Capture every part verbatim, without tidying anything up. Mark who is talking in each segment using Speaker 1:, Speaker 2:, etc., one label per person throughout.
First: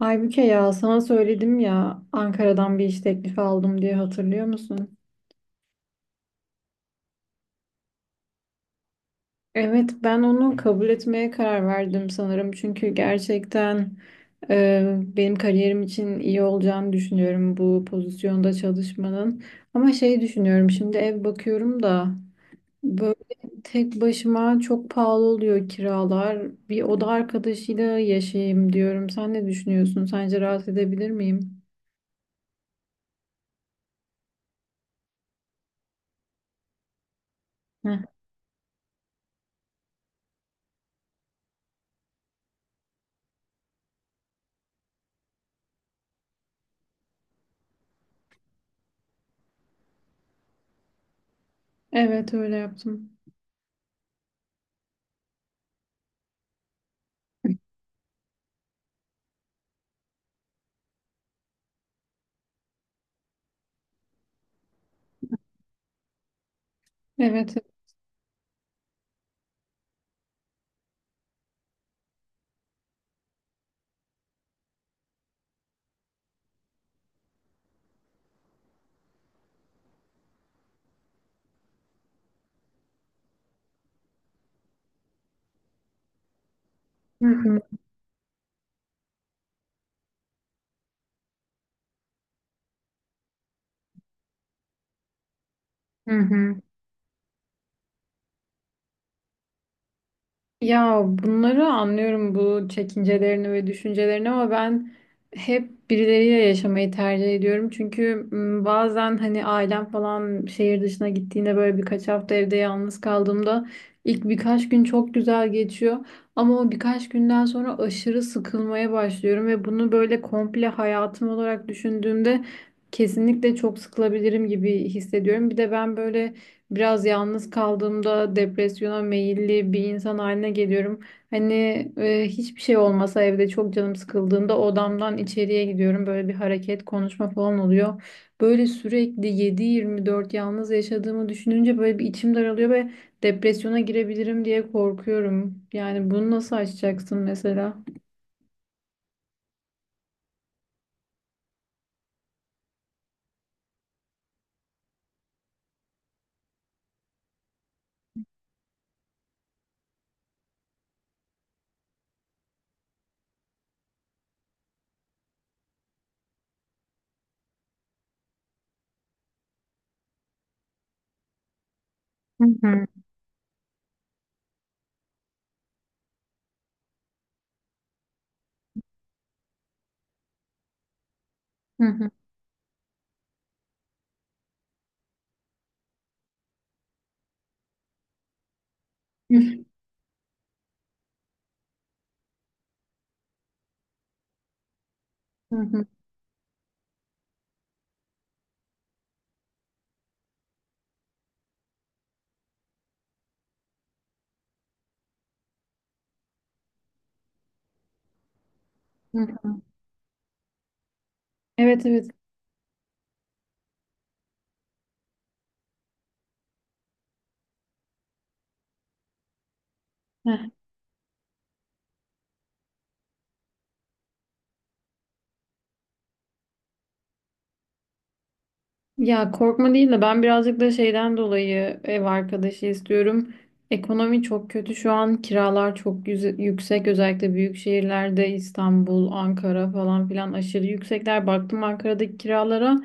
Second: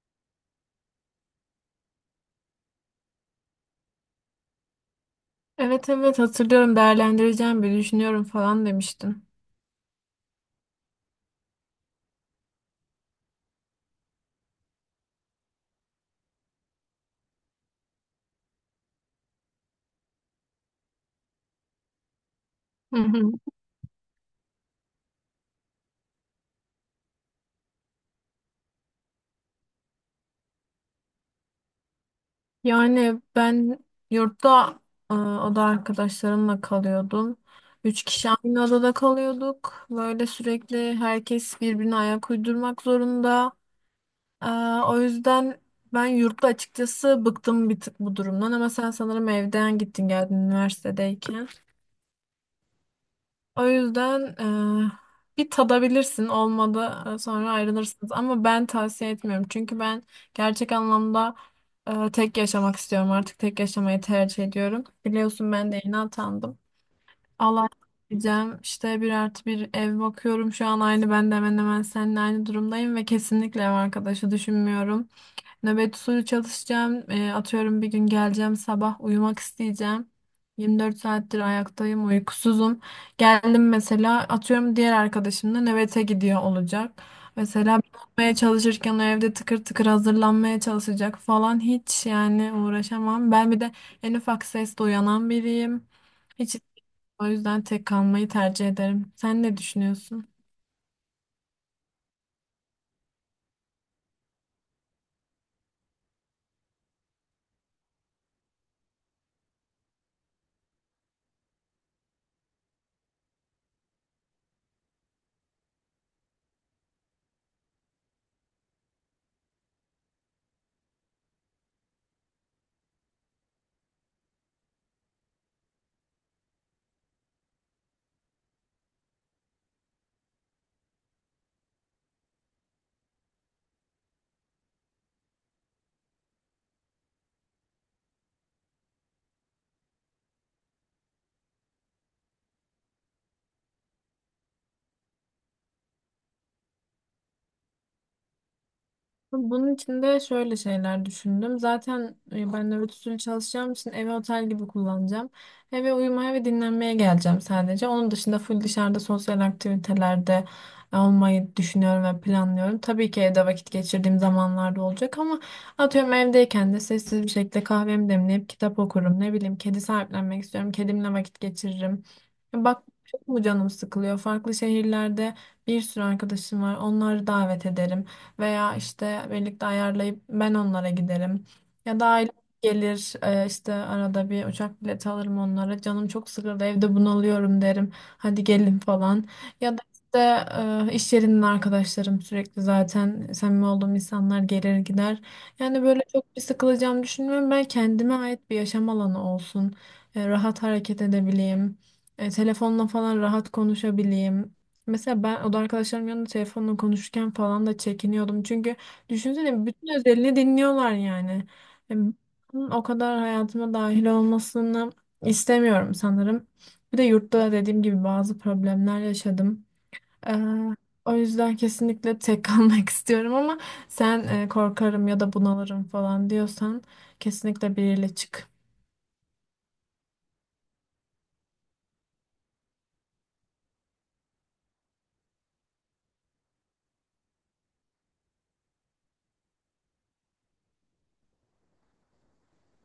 Speaker 1: Aybüke, ya sana söyledim ya, Ankara'dan bir iş teklifi aldım diye, hatırlıyor musun?
Speaker 2: Evet evet hatırlıyorum değerlendireceğim bir düşünüyorum falan demiştin.
Speaker 1: Evet, ben onu kabul etmeye karar verdim sanırım çünkü gerçekten e, benim kariyerim için iyi olacağını düşünüyorum bu pozisyonda çalışmanın. Ama şey düşünüyorum, şimdi ev bakıyorum da
Speaker 2: Hı
Speaker 1: böyle
Speaker 2: hı.
Speaker 1: tek başıma çok pahalı oluyor kiralar. Bir oda arkadaşıyla yaşayayım diyorum. Sen ne düşünüyorsun? Sence rahat edebilir miyim?
Speaker 2: Yani ben yurtta e, oda arkadaşlarımla kalıyordum.
Speaker 1: Heh.
Speaker 2: Üç kişi aynı odada kalıyorduk. Böyle sürekli herkes birbirine ayak uydurmak zorunda. E, O yüzden ben yurtta açıkçası bıktım bir tık bu durumdan ama sen sanırım evden gittin geldin üniversitedeyken.
Speaker 1: Evet, öyle yaptım.
Speaker 2: O yüzden eee, bir tadabilirsin olmadı, e, sonra ayrılırsınız ama ben tavsiye etmiyorum çünkü ben gerçek anlamda e, tek yaşamak istiyorum, artık tek yaşamayı tercih ediyorum. Biliyorsun ben de yeni atandım,
Speaker 1: Evet.
Speaker 2: Allah diyeceğim işte, bir artı bir ev bakıyorum şu an. Aynı ben de hemen hemen seninle aynı durumdayım ve kesinlikle ev arkadaşı düşünmüyorum. Nöbet usulü çalışacağım. Eee, atıyorum bir gün geleceğim sabah uyumak isteyeceğim. yirmi dört saattir ayaktayım, uykusuzum. Geldim mesela, atıyorum diğer arkadaşım da nöbete gidiyor olacak.
Speaker 1: Hı hı.
Speaker 2: Mesela ben uyumaya çalışırken o evde tıkır tıkır hazırlanmaya çalışacak falan, hiç yani uğraşamam. Ben bir de en ufak sesle uyanan biriyim.
Speaker 1: Hı
Speaker 2: Hiç,
Speaker 1: hı.
Speaker 2: o yüzden tek kalmayı tercih ederim. Sen ne düşünüyorsun?
Speaker 1: Ya, bunları anlıyorum, bu çekincelerini ve düşüncelerini, ama ben hep birileriyle yaşamayı tercih ediyorum. Çünkü m, bazen hani ailem falan şehir dışına gittiğinde, böyle birkaç hafta evde yalnız kaldığımda ilk birkaç gün çok güzel geçiyor. Ama o birkaç günden sonra aşırı sıkılmaya başlıyorum ve bunu böyle komple hayatım olarak düşündüğümde kesinlikle çok sıkılabilirim gibi hissediyorum. Bir de ben böyle biraz yalnız kaldığımda depresyona meyilli bir insan haline geliyorum. Hani e, hiçbir şey olmasa evde çok canım sıkıldığında odamdan içeriye gidiyorum. Böyle bir hareket, konuşma falan oluyor. Böyle sürekli yedi yirmi dört yalnız yaşadığımı düşününce böyle bir içim daralıyor ve depresyona girebilirim diye korkuyorum. Yani bunu nasıl aşacaksın mesela?
Speaker 2: Bunun için de şöyle şeyler düşündüm. Zaten e, ben nöbet usulü çalışacağım için evi otel gibi kullanacağım. Eve uyumaya ve dinlenmeye geleceğim sadece. Onun dışında full dışarıda sosyal aktivitelerde olmayı düşünüyorum ve planlıyorum. Tabii ki evde vakit geçirdiğim zamanlarda olacak ama atıyorum evdeyken de sessiz bir şekilde kahvemi demleyip kitap okurum. Ne bileyim, kedi sahiplenmek istiyorum. Kedimle vakit geçiririm.
Speaker 1: Hı
Speaker 2: Bak
Speaker 1: hı.
Speaker 2: çok mu canım sıkılıyor? Farklı şehirlerde bir sürü arkadaşım var. Onları davet ederim veya işte birlikte ayarlayıp ben onlara giderim.
Speaker 1: Hı
Speaker 2: Ya da
Speaker 1: hı.
Speaker 2: aile gelir, e, işte arada bir uçak bileti alırım onlara. Canım çok sıkıldı evde bunalıyorum derim. Hadi gelin falan. Ya da işte e, iş yerinin arkadaşlarım sürekli, zaten samimi olduğum insanlar gelir gider.
Speaker 1: Hı
Speaker 2: Yani
Speaker 1: hı.
Speaker 2: böyle çok bir sıkılacağımı düşünmüyorum. Ben kendime ait bir yaşam alanı olsun. E, rahat hareket edebileyim. E, telefonla falan rahat konuşabileyim. Mesela ben oda arkadaşlarım yanında telefonla konuşurken falan da çekiniyordum. Çünkü
Speaker 1: Hı hı.
Speaker 2: düşünsene bütün özelini dinliyorlar yani.
Speaker 1: Evet,
Speaker 2: E,
Speaker 1: evet.
Speaker 2: Bunun o kadar hayatıma dahil olmasını istemiyorum sanırım. Bir de yurtta da dediğim gibi bazı problemler yaşadım. E, O yüzden kesinlikle tek kalmak istiyorum ama sen e, korkarım ya da bunalırım falan diyorsan kesinlikle biriyle çık.
Speaker 1: Ya, korkma değil de ben birazcık da şeyden dolayı ev arkadaşı istiyorum. Ekonomi çok kötü şu an, kiralar çok yüze- yüksek, özellikle büyük şehirlerde İstanbul, Ankara falan filan aşırı yüksekler. Baktım Ankara'daki kiralara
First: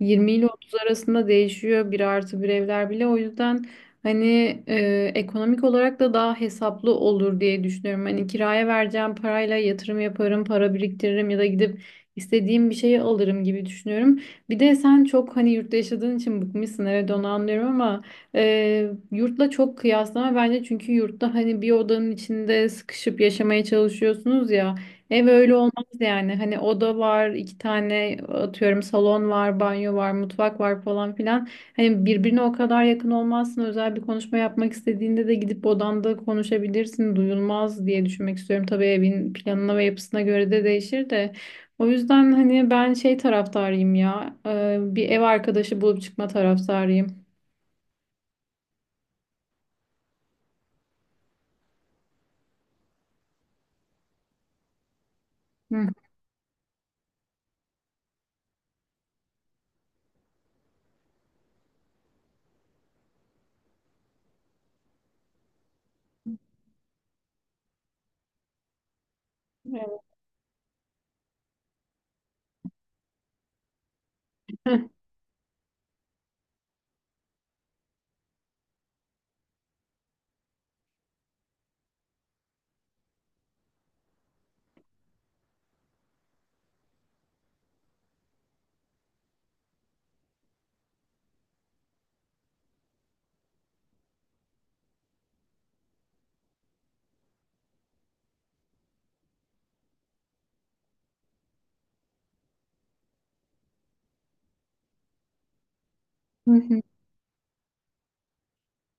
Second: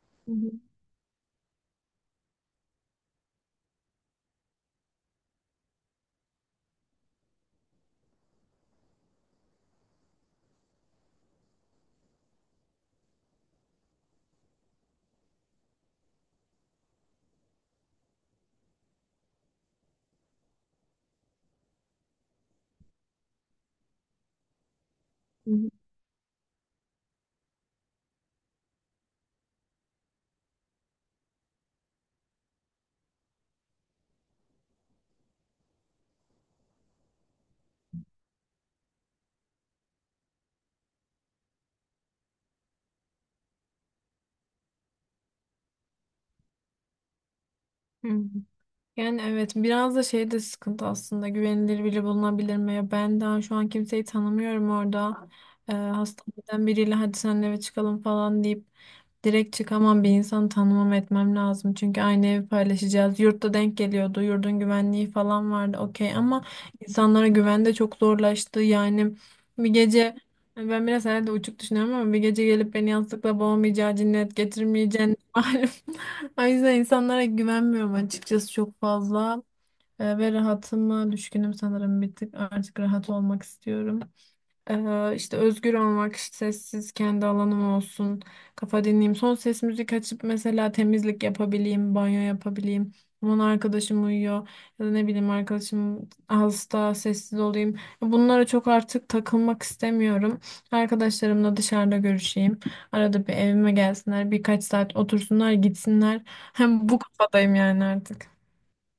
Speaker 1: yirmi
Speaker 2: Hı
Speaker 1: ile
Speaker 2: hı,
Speaker 1: otuz arasında değişiyor bir artı bir evler bile. O yüzden hani e, ekonomik olarak da daha hesaplı olur diye düşünüyorum. Hani kiraya vereceğim parayla yatırım yaparım, para biriktiririm ya da gidip istediğim bir şeyi alırım gibi düşünüyorum. Bir de sen çok hani yurtta yaşadığın için bıkmışsın, evet onu anlıyorum ama e, yurtla çok kıyaslama bence, çünkü yurtta hani bir odanın içinde sıkışıp yaşamaya çalışıyorsunuz ya, ev
Speaker 2: hı
Speaker 1: öyle
Speaker 2: hı,
Speaker 1: olmaz yani. Hani oda var iki tane, atıyorum salon var, banyo var, mutfak var falan filan, hani birbirine o kadar yakın olmazsın. Özel bir konuşma yapmak istediğinde de gidip odanda konuşabilirsin, duyulmaz diye düşünmek istiyorum. Tabii evin planına ve yapısına göre de değişir de. O yüzden hani ben şey taraftarıyım ya. e, Bir ev arkadaşı bulup çıkma taraftarıyım.
Speaker 2: hı hı. Yani evet, biraz da şey de sıkıntı aslında, güvenilir biri bulunabilir mi? Ya ben daha şu an kimseyi tanımıyorum orada. Ee,
Speaker 1: Hı.
Speaker 2: hastaneden biriyle hadi senle eve çıkalım falan deyip direkt çıkamam, bir insanı tanımam etmem lazım. Çünkü aynı evi paylaşacağız. Yurtta denk geliyordu. Yurdun güvenliği falan vardı, okey, ama insanlara güven de çok zorlaştı. Yani bir
Speaker 1: Evet.
Speaker 2: gece, ben biraz herhalde uçuk düşünüyorum ama, bir gece gelip beni yastıkla boğmayacağı, cinnet getirmeyeceğini malum. O yüzden insanlara güvenmiyorum açıkçası çok fazla. Ee, ve rahatıma düşkünüm sanırım bir tık. Artık rahat olmak istiyorum. Ee, işte özgür olmak, işte sessiz kendi alanım olsun, kafa dinleyeyim. Son ses müzik açıp mesela temizlik yapabileyim, banyo yapabileyim. Aman arkadaşım uyuyor, ya da ne bileyim arkadaşım hasta, sessiz olayım. Bunlara çok artık takılmak istemiyorum. Arkadaşlarımla dışarıda görüşeyim. Arada bir evime gelsinler, birkaç saat otursunlar, gitsinler. Hem bu kafadayım yani artık.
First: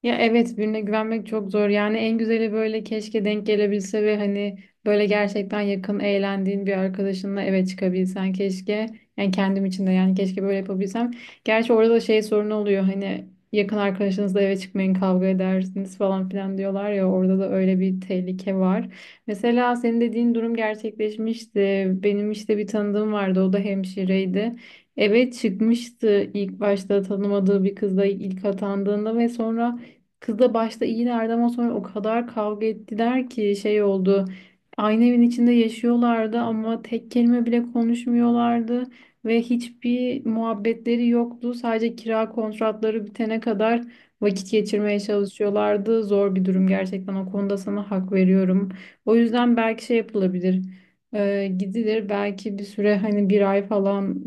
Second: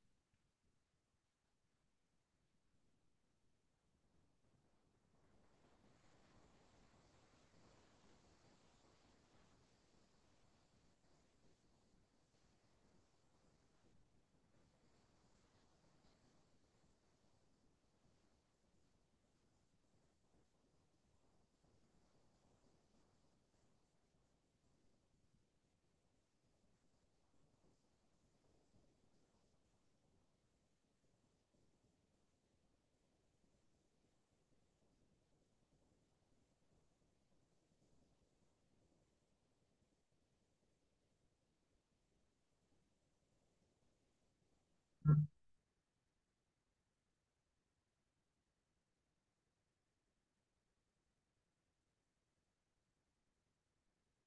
Speaker 1: Ya, evet, birine güvenmek çok zor. Yani en güzeli böyle, keşke denk gelebilse ve hani böyle gerçekten yakın, eğlendiğin bir arkadaşınla eve çıkabilsen keşke. Yani kendim için de yani, keşke böyle yapabilsem. Gerçi orada da şey sorunu oluyor, hani yakın arkadaşınızla eve çıkmayın, kavga edersiniz falan filan diyorlar ya, orada da öyle bir tehlike var. Mesela senin dediğin durum gerçekleşmişti. Benim işte bir tanıdığım vardı, o da hemşireydi. Eve çıkmıştı ilk başta tanımadığı bir kızla, ilk atandığında, ve sonra kızla başta iyilerdi ama sonra o kadar kavga ettiler ki şey oldu. Aynı evin içinde yaşıyorlardı ama tek kelime bile konuşmuyorlardı ve hiçbir muhabbetleri yoktu. Sadece kira kontratları bitene kadar vakit geçirmeye çalışıyorlardı. Zor bir durum gerçekten, o konuda sana hak veriyorum. O yüzden belki şey yapılabilir. Ee, gidilir belki bir süre, hani bir ay falan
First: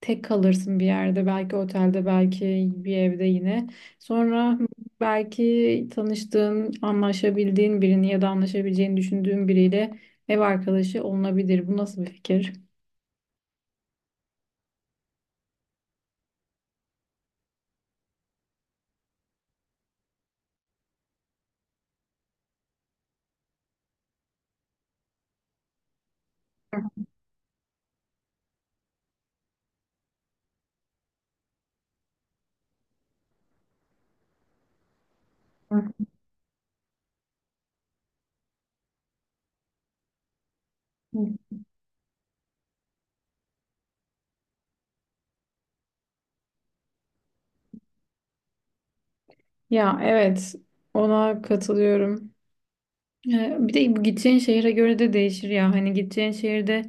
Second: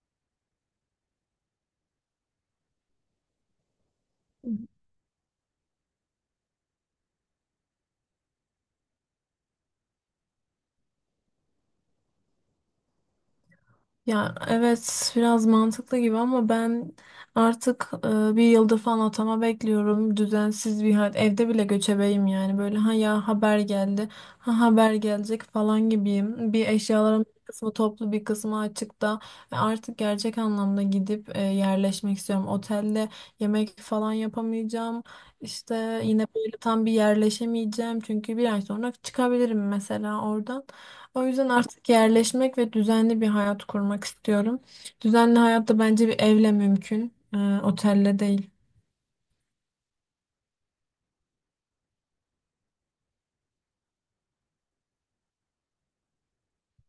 Speaker 1: tek kalırsın bir yerde, belki otelde, belki bir evde yine. Sonra belki tanıştığın, anlaşabildiğin birini ya da anlaşabileceğini düşündüğün biriyle ev arkadaşı olunabilir. Bu nasıl bir fikir?
Speaker 2: Ya evet, biraz mantıklı gibi ama ben artık, e, bir yıldır falan atama bekliyorum. Düzensiz bir hayat. Evde bile göçebeyim yani. Böyle ha ya haber geldi, ha haber gelecek falan gibiyim. Bir eşyaların bir kısmı toplu, bir kısmı açıkta. Ve artık gerçek anlamda gidip e, yerleşmek istiyorum. Otelde yemek falan yapamayacağım.
Speaker 1: Hı.
Speaker 2: İşte yine böyle tam bir yerleşemeyeceğim. Çünkü bir ay sonra çıkabilirim mesela oradan. O yüzden artık yerleşmek ve düzenli bir hayat kurmak istiyorum. Düzenli hayat da bence bir evle mümkün, e, otelle değil.
Speaker 1: Ya, evet, ona katılıyorum. Ee, Bir de bu gideceğin şehire göre de değişir ya. Hani gideceğin şehirde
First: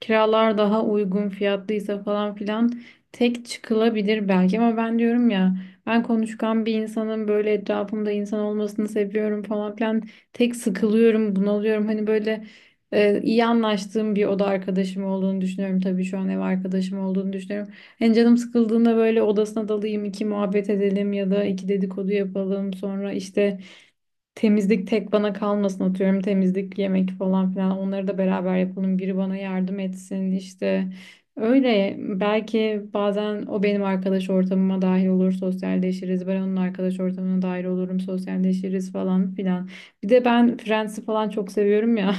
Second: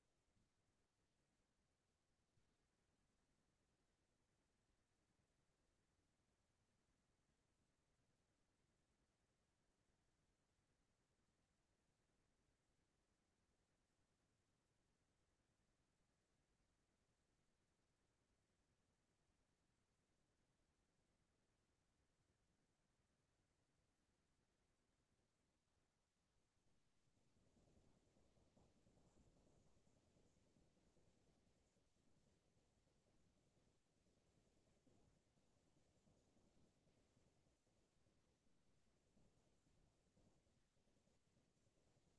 Speaker 1: kiralar daha uygun fiyatlıysa falan filan tek çıkılabilir belki, ama ben diyorum ya, ben konuşkan bir insanın, böyle etrafımda insan olmasını seviyorum falan filan. Tek sıkılıyorum, bunalıyorum. Hani böyle e, iyi anlaştığım bir oda arkadaşım olduğunu düşünüyorum, tabii şu an ev arkadaşım olduğunu düşünüyorum. Hani canım sıkıldığında böyle odasına dalayım, iki muhabbet edelim ya da iki dedikodu yapalım. Sonra işte temizlik tek bana kalmasın, atıyorum temizlik, yemek falan filan, onları da beraber yapalım, biri bana yardım etsin işte. Öyle belki bazen o benim arkadaş ortamıma dahil olur, sosyalleşiriz, ben onun arkadaş ortamına dahil olurum, sosyalleşiriz falan filan. Bir de ben Friends'i falan çok seviyorum ya,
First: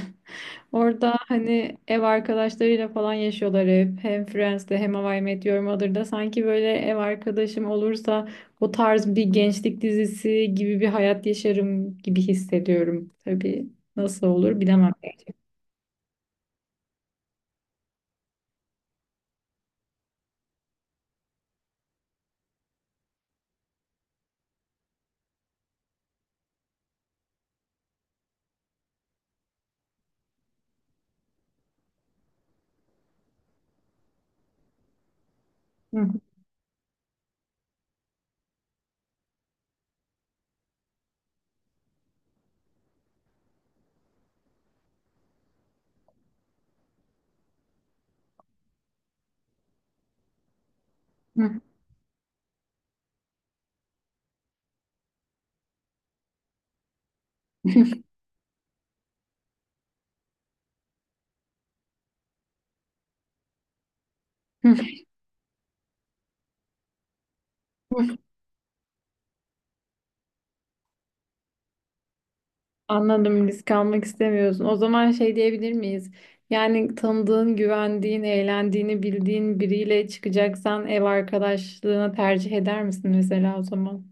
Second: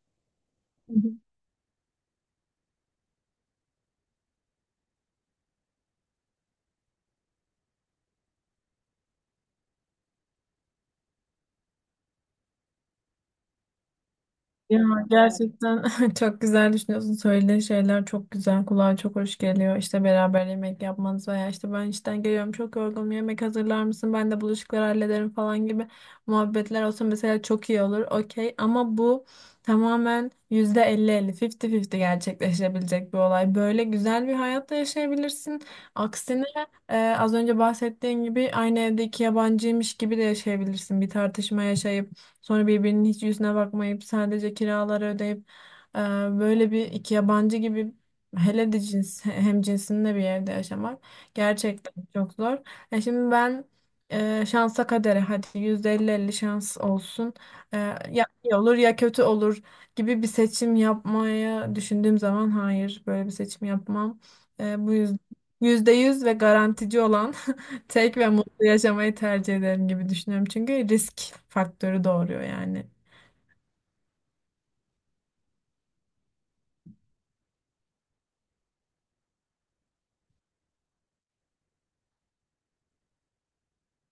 Speaker 1: orada hani ev arkadaşlarıyla falan yaşıyorlar hep. Hem Friends'te hem How I Met Your Mother'da sanki, böyle ev arkadaşım olursa o tarz bir gençlik dizisi gibi bir hayat yaşarım gibi hissediyorum. Tabii nasıl olur
Speaker 2: Ya
Speaker 1: bilemem.
Speaker 2: gerçekten çok güzel düşünüyorsun. Söylediğin şeyler çok güzel. Kulağa çok hoş geliyor. İşte beraber yemek yapmanız veya işte ben işten geliyorum çok yorgunum yemek hazırlar mısın, ben de bulaşıkları hallederim falan gibi muhabbetler olsa mesela çok iyi olur. Okey, ama bu tamamen yüzde elli elli, 50-50 gerçekleşebilecek bir olay. Böyle güzel bir hayatta yaşayabilirsin. Aksine, e, az önce bahsettiğin gibi aynı evde iki yabancıymış gibi de yaşayabilirsin. Bir tartışma yaşayıp sonra birbirinin hiç yüzüne bakmayıp sadece kiraları ödeyip, e, böyle bir iki yabancı gibi, hele de cins hem cinsinde bir yerde yaşamak gerçekten çok zor. E şimdi ben, e, şansa kadere hadi yüzde elli elli şans olsun, E, ya iyi olur ya kötü olur gibi bir seçim yapmaya düşündüğüm zaman hayır, böyle bir seçim yapmam. E, bu yüzden yüzde yüz ve garantici olan tek ve mutlu yaşamayı tercih ederim gibi düşünüyorum. Çünkü risk faktörü doğuruyor yani.
Speaker 1: Anladım, risk almak istemiyorsun. O zaman şey diyebilir miyiz? Yani tanıdığın, güvendiğin, eğlendiğini bildiğin biriyle çıkacaksan ev arkadaşlığına tercih eder misin mesela o zaman?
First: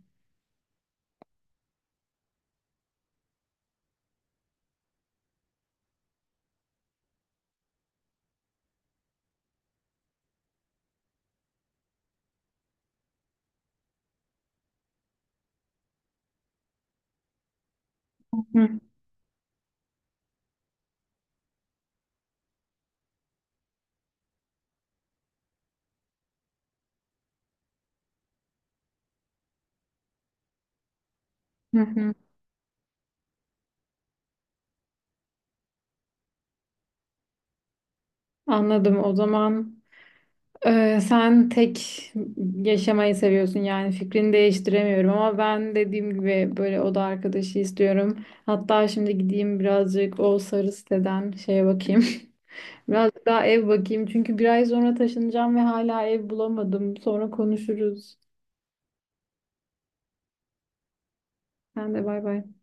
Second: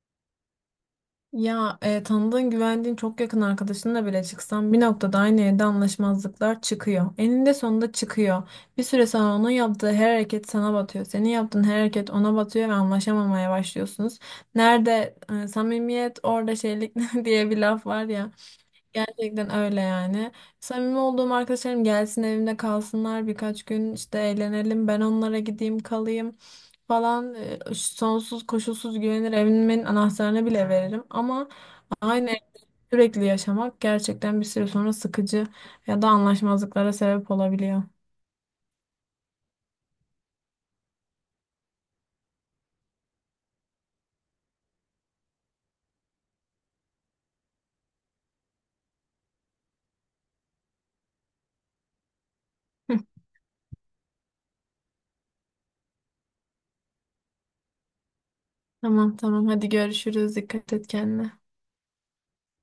Speaker 2: Ya e, tanıdığın, güvendiğin çok yakın arkadaşınla bile çıksan bir noktada aynı evde anlaşmazlıklar çıkıyor. Eninde sonunda çıkıyor. Bir süre sonra onun yaptığı her hareket sana batıyor. Senin yaptığın her hareket ona batıyor ve anlaşamamaya başlıyorsunuz. Nerede e, samimiyet orada şeylik diye bir laf var ya. Gerçekten öyle yani. Samimi olduğum arkadaşlarım gelsin evimde kalsınlar birkaç gün, işte eğlenelim ben onlara gideyim kalayım falan. Ee, sonsuz koşulsuz güvenir, evimin anahtarını bile veririm ama aynı evde sürekli yaşamak gerçekten bir süre sonra sıkıcı ya da anlaşmazlıklara sebep olabiliyor.
Speaker 1: Anladım. O zaman e, sen tek yaşamayı seviyorsun yani, fikrini değiştiremiyorum, ama ben dediğim gibi böyle oda arkadaşı istiyorum. Hatta şimdi gideyim birazcık o sarı siteden şeye bakayım. Birazcık daha ev bakayım çünkü bir ay sonra taşınacağım ve hala ev bulamadım. Sonra konuşuruz.
Speaker 2: Tamam tamam hadi görüşürüz, dikkat et kendine.
Speaker 1: Sen de, bay bay.